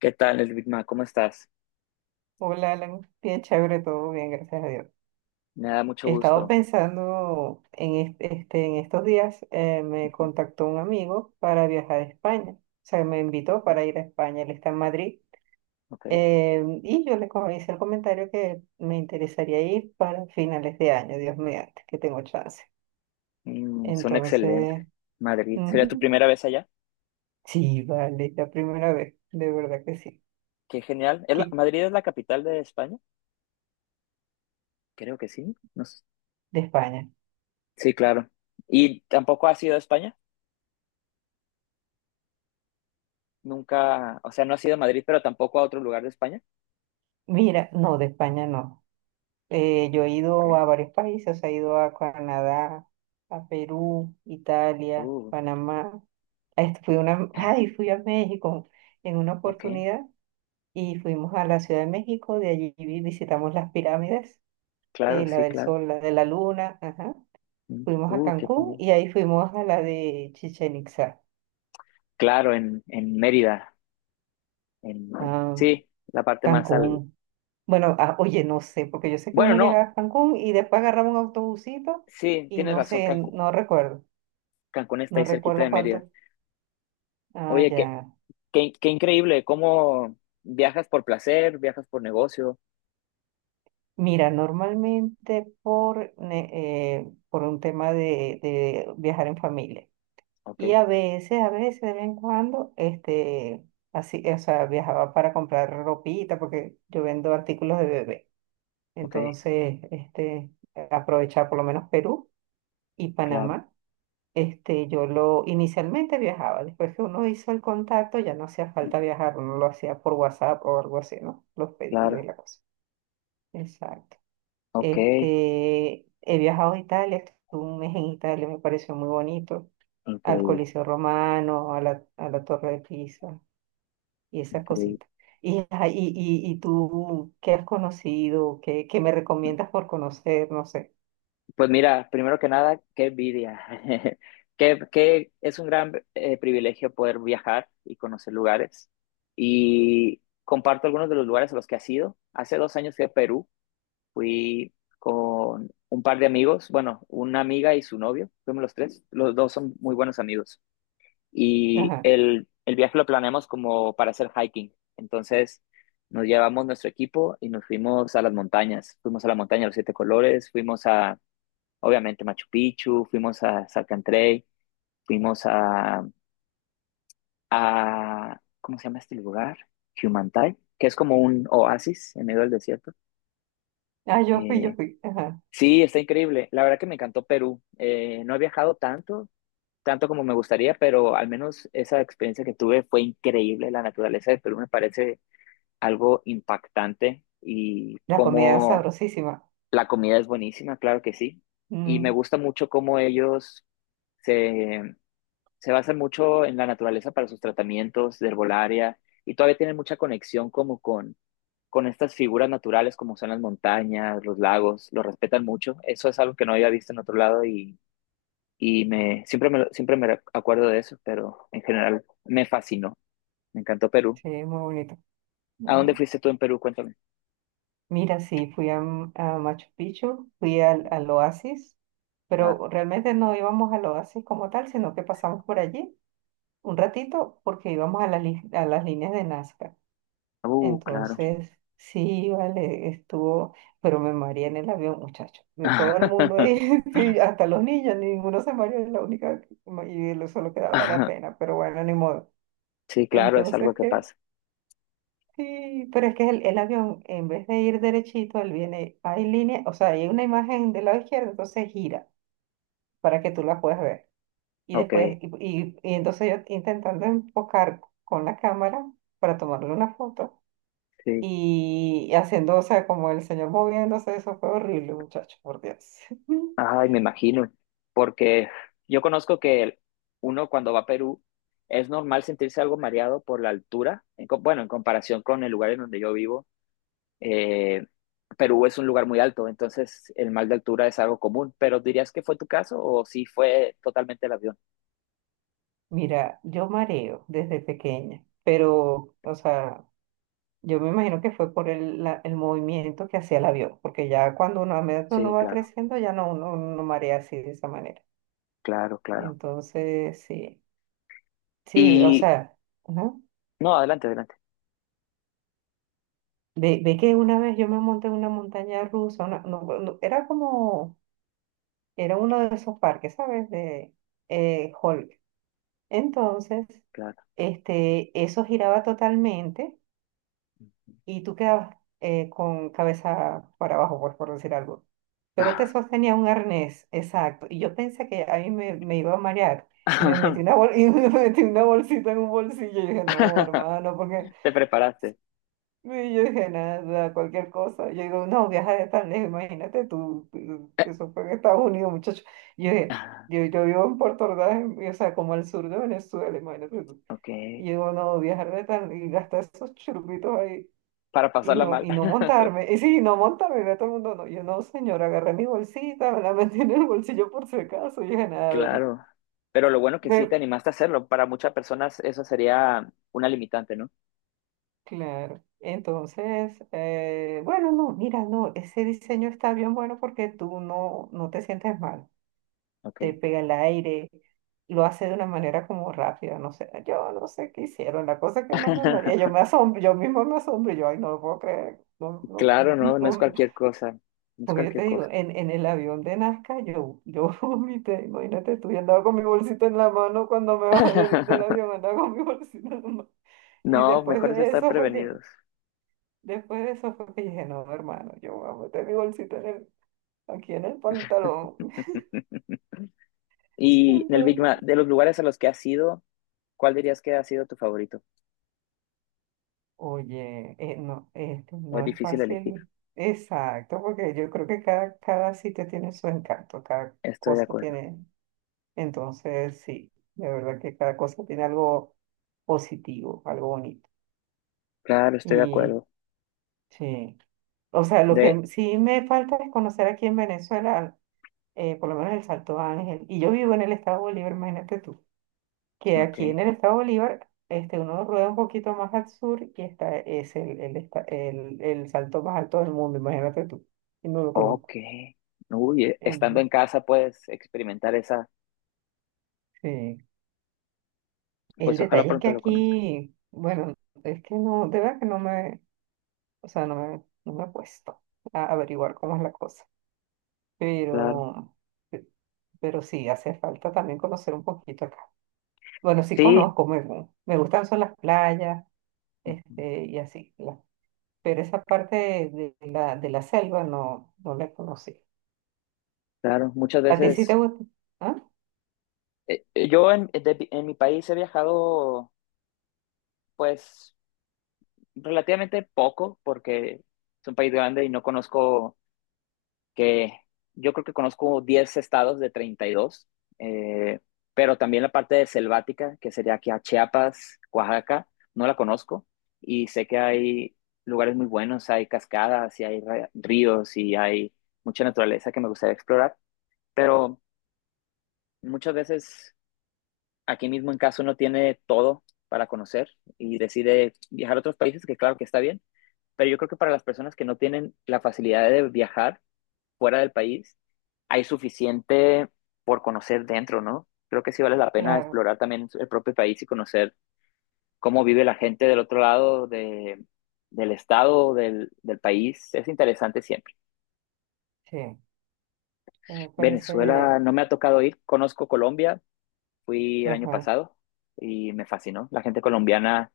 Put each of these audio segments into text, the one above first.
¿Qué tal, el Big Mac? ¿Cómo estás? Hola, Alan. Bien chévere, todo bien, gracias a Dios. Me da mucho He estado gusto. pensando en estos días, me Ujú. contactó un amigo para viajar a España. O sea, me invitó Ah, para ir a España, él está en Madrid. ok. Y yo hice el comentario que me interesaría ir para finales de año, Dios mediante, que tengo chance. Son excelentes. Entonces, Madrid. ¿Sería tu ujú, primera vez allá? sí, vale, es la primera vez, de verdad que sí. Qué genial. ¿Qué? ¿Madrid es la capital de España? Creo que sí. No, no sé. De España. Sí, claro. ¿Y tampoco has ido a España? Nunca, o sea, no has ido a Madrid, pero tampoco a otro lugar de España. Mira, no, de España no. Yo he Ok. ido a varios países, he ido a Canadá, a Perú, Italia, Uh, Panamá. Ay, ah, ay, fui a México en una ok. oportunidad y fuimos a la Ciudad de México. De allí visitamos las pirámides, Claro, la sí, del claro. Sol, la de la Luna, ajá. Fuimos a Qué Cancún genial. y ahí fuimos a la de Chichén Itzá. Claro, en Mérida. En, Ah, sí, la parte más al. Cancún. Bueno, ah, oye, no sé, porque yo sé que Bueno, uno llegaba no. a Cancún y después agarraba un autobusito Sí, y tienes no razón, sé, Cancún. no recuerdo. Cancún está No ahí cerquita de recuerdo Mérida. cuánto. Ah, Oye, qué, ya. qué, qué increíble, cómo viajas por placer, viajas por negocio. Mira, normalmente por un tema de viajar en familia. Ok, Y a veces, de vez en cuando, así, o sea, viajaba para comprar ropita, porque yo vendo artículos de bebé. ok, Entonces, aprovechaba por lo menos Perú y claro, Panamá. Yo lo inicialmente viajaba, después que uno hizo el contacto, ya no hacía falta viajar, uno lo hacía por WhatsApp o algo así, ¿no? Los pedidos y claro, la cosa. Exacto. ok, He viajado a Italia, estuve un mes en Italia, me pareció muy bonito, al increíble, Coliseo Romano, a la Torre de Pisa y esas increíble. cositas. Ajá, y tú, ¿qué has conocido? ¿Qué me recomiendas por conocer? No sé. Pues mira, primero que nada, qué envidia. Que es un gran privilegio poder viajar y conocer lugares. Y comparto algunos de los lugares a los que has ido. Hace 2 años fui a Perú, fui con un par de amigos, bueno, una amiga y su novio, fuimos los tres, los dos son muy buenos amigos. Y Ajá. el viaje lo planeamos como para hacer hiking. Entonces nos llevamos nuestro equipo y nos fuimos a las montañas. Fuimos a la montaña de los siete colores, fuimos a, obviamente, Machu Picchu, fuimos a Salcantay, fuimos a, ¿cómo se llama este lugar? Humantay, que es como un oasis en medio del desierto. Ah, yo fui, yo Eh, fui. Ajá. sí, está increíble. La verdad que me encantó Perú. No he viajado tanto, tanto como me gustaría, pero al menos esa experiencia que tuve fue increíble. La naturaleza de Perú me parece algo impactante, y La comida es cómo sabrosísima. la comida es buenísima, claro que sí. Y me Mm, gusta mucho cómo ellos se, se basan mucho en la naturaleza para sus tratamientos de herbolaria y todavía tienen mucha conexión como con, estas figuras naturales como son las montañas, los lagos, lo respetan mucho. Eso es algo que no había visto en otro lado, y me, siempre, me, lo- siempre me acuerdo de eso, pero en general me fascinó. Me encantó Perú. sí, muy bonito. ¿A dónde Ujú. fuiste tú en Perú? Cuéntame. Mira, sí, fui a Machu Picchu, fui al Oasis, Claro. pero realmente no íbamos al Oasis como tal, sino que pasamos por allí un ratito porque íbamos a las líneas de Nazca. Claro. Entonces, sí, vale, estuvo, pero me mareé en el avión, muchacho. De todo el mundo ahí, sí, hasta los niños, ninguno se mareó, la única, y lo solo quedaba era pena, pero bueno, ni modo. Sí, claro, es algo Entonces, que que pasa. sí, pero es que el avión, en vez de ir derechito, él viene, hay línea, o sea, hay una imagen del lado izquierdo, entonces gira para que tú la puedas ver. Y Ok, después, y entonces yo intentando enfocar con la cámara para tomarle una foto sí. y haciendo, o sea, como el señor moviéndose, eso fue horrible, muchacho, por Dios. Ay, me imagino. Porque yo conozco que uno cuando va a Perú es normal sentirse algo mareado por la altura. Bueno, en comparación con el lugar en donde yo vivo, Eh, Perú es un lugar muy alto, entonces el mal de altura es algo común, pero ¿dirías que fue tu caso o si fue totalmente el avión? Mira, yo mareo desde pequeña, pero, o sea, yo me imagino que fue por el movimiento que hacía el avión, porque ya cuando uno, a medida que uno Sí, va claro, creciendo, ya no, uno no marea así de esa manera. claro, claro. Entonces, sí, sí, o Y sea, ajá. no, adelante, adelante, Ve, ve que una vez yo me monté en una montaña rusa, era uno de esos parques, ¿sabes? De Hulk. Entonces, claro. Eso giraba totalmente y tú quedabas con cabeza para abajo, pues por decir algo. Pero te Ah. sostenía un arnés, exacto. Y yo pensé que a mí me iba a marear y me metí una bol- y me metí una bolsita en un bolsillo. Y yo dije, no, hermano, porque, Te preparaste. y yo dije, nada, cualquier cosa. Yo digo, no, viaja de tan lejos, imagínate tú, eso fue en Estados Unidos, muchacho. Y yo dije, Ah, yo vivo en Puerto Ordaz, o sea, como al sur de Venezuela, imagínate tú. ok, Y digo, no, viajar de tan, y gastar esos churritos ahí, para y pasarla no, mal. y no montarme. Y sí, no montarme, y ve todo el mundo, no. Yo, no, señora, agarré mi bolsita, me la metí en el bolsillo por si acaso. Y yo dije, nada. Claro. Pero lo bueno que sí te animaste a hacerlo. Para muchas personas eso sería una limitante, ¿no? Claro. Entonces, bueno, no, mira, no, ese diseño está bien bueno porque tú no te sientes mal, te Ok. pega el aire, lo hace de una manera como rápida, no sé, yo no sé qué hicieron, la cosa es que no me maría, yo me asombro, yo mismo me asombro, yo, ay, no lo puedo creer, no, no, Claro, no, no es no, cualquier cosa. No es porque yo cualquier te digo, cosa. en el avión de Nazca, yo vomité, imagínate, tú, yo andaba con mi bolsito en la mano cuando me bajé del avión, andaba con mi bolsito en la mano, y No, después mejor es de estar eso fue que... prevenidos. Después de eso fue que dije, no, hermano, yo voy a meter mi bolsita aquí en el pantalón. Y en el Big Mac, Entonces, de los lugares a los que has ido, ¿cuál dirías que ha sido tu favorito? oye, no, este ¿O es no es difícil elegir? fácil. Exacto, porque yo creo que cada sitio tiene su encanto, cada Estoy de cosa acuerdo. tiene. Entonces, sí, de verdad que cada cosa tiene algo positivo, algo bonito. Claro, estoy de Y acuerdo. sí, o sea, lo De, que sí me falta es conocer aquí en Venezuela, por lo menos el Salto Ángel. Y yo vivo en el estado de Bolívar, imagínate tú. Que ok, aquí en el estado Bolívar, uno rueda un poquito más al sur y está, es el salto más alto del mundo, imagínate tú, y no lo ok. conozco. Uy, estando en En- casa puedes experimentar esa, sí. El pues ojalá detalle es que pronto lo conozcas. aquí, bueno, es que no, de verdad que no me, o sea, no me he puesto a averiguar cómo es la cosa, Claro. pero, pe- pero sí, hace falta también conocer un poquito acá. Bueno, sí Sí, conozco, me gustan son las playas, ujú, y así, las. Pero esa parte de la selva no la conocí. claro. Muchas ¿A ti sí te veces, gusta? ¿Ah? Yo en mi país he viajado, pues, relativamente poco, porque es un país grande y no conozco, que yo creo que conozco 10 estados de 32, eh, pero también la parte de selvática, que sería aquí a Chiapas, Oaxaca, no la conozco, y sé que hay lugares muy buenos, hay cascadas y hay ríos y hay mucha naturaleza que me gustaría explorar, pero muchas veces aquí mismo en casa uno tiene todo para conocer y decide viajar a otros países, que claro que está bien, pero yo creo que para las personas que no tienen la facilidad de viajar fuera del país, hay suficiente por conocer dentro, ¿no? Creo que sí vale la pena Claro, explorar también el propio país y conocer cómo vive la gente del otro lado del estado, del país. Es interesante siempre. sí, sí, me parece... Venezuela no me ha tocado ir, conozco Colombia, fui el año Ajá. pasado y me fascinó. La gente colombiana,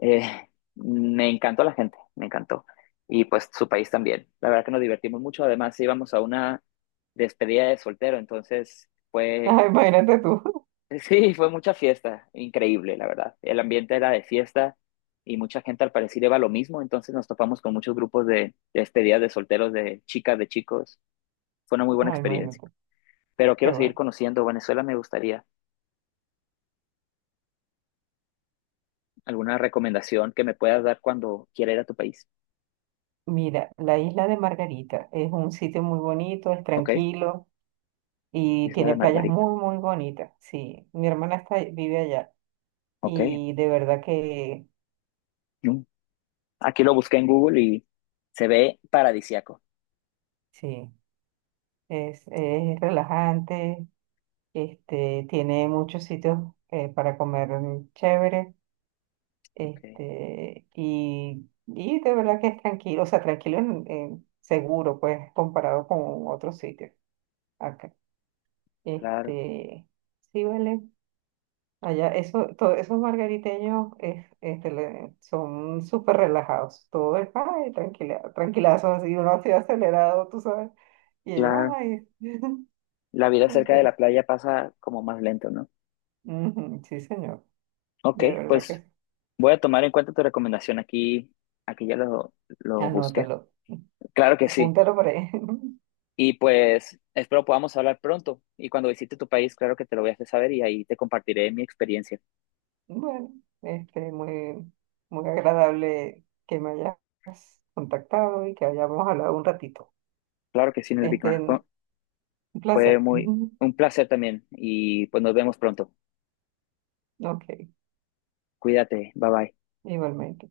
eh, me encantó la gente, me encantó. Y pues su país también. La verdad que nos divertimos mucho. Además, íbamos a una despedida de soltero, entonces fue Ah, imagínate tú. sí, fue mucha fiesta, increíble, la verdad. El ambiente era de fiesta y mucha gente al parecer iba a lo mismo, entonces nos topamos con muchos grupos de despedidas de solteros, de chicas, de chicos. Fue una muy buena Ah, experiencia. imagínate. Pero Qué quiero seguir bueno. conociendo Venezuela, me gustaría alguna recomendación que me puedas dar cuando quiera ir a tu país. Mira, la isla de Margarita es un sitio muy bonito, es ¿Ok? tranquilo y Isla tiene de playas Margarita. muy, muy bonitas. Sí, mi hermana está, vive allá ¿Ok? y de verdad que Mm. Aquí lo busqué en Google y se ve paradisiaco. sí, es relajante, tiene muchos sitios para comer chévere. Ok, Y de verdad que es tranquilo, o sea, tranquilo en seguro, pues, comparado con otros sitios acá. claro, Este, sí, vale. Allá, eso, todos esos margariteños son súper relajados. Todo es, ay, tranquila, tranquilazo, así, uno así acelerado, tú sabes. Y ellos, claro. ay. La vida cerca de Entonces, la playa pasa como más lento, ¿no? ujú, sí, señor, Ok, de verdad que pues sí. voy a tomar en cuenta tu recomendación aquí. Aquí ya lo busqué. Anótalo, Claro que sí. apúntalo por ahí. Y pues espero podamos hablar pronto. Y cuando visite tu país, claro que te lo voy a hacer saber y ahí te compartiré mi experiencia. Bueno, muy, muy agradable que me hayas contactado y que hayamos hablado un ratito. Claro que sí, el Big Mac. Fue Este, un fue placer. muy un placer también. Y pues nos vemos pronto. Ok, Cuídate. Bye bye. igualmente.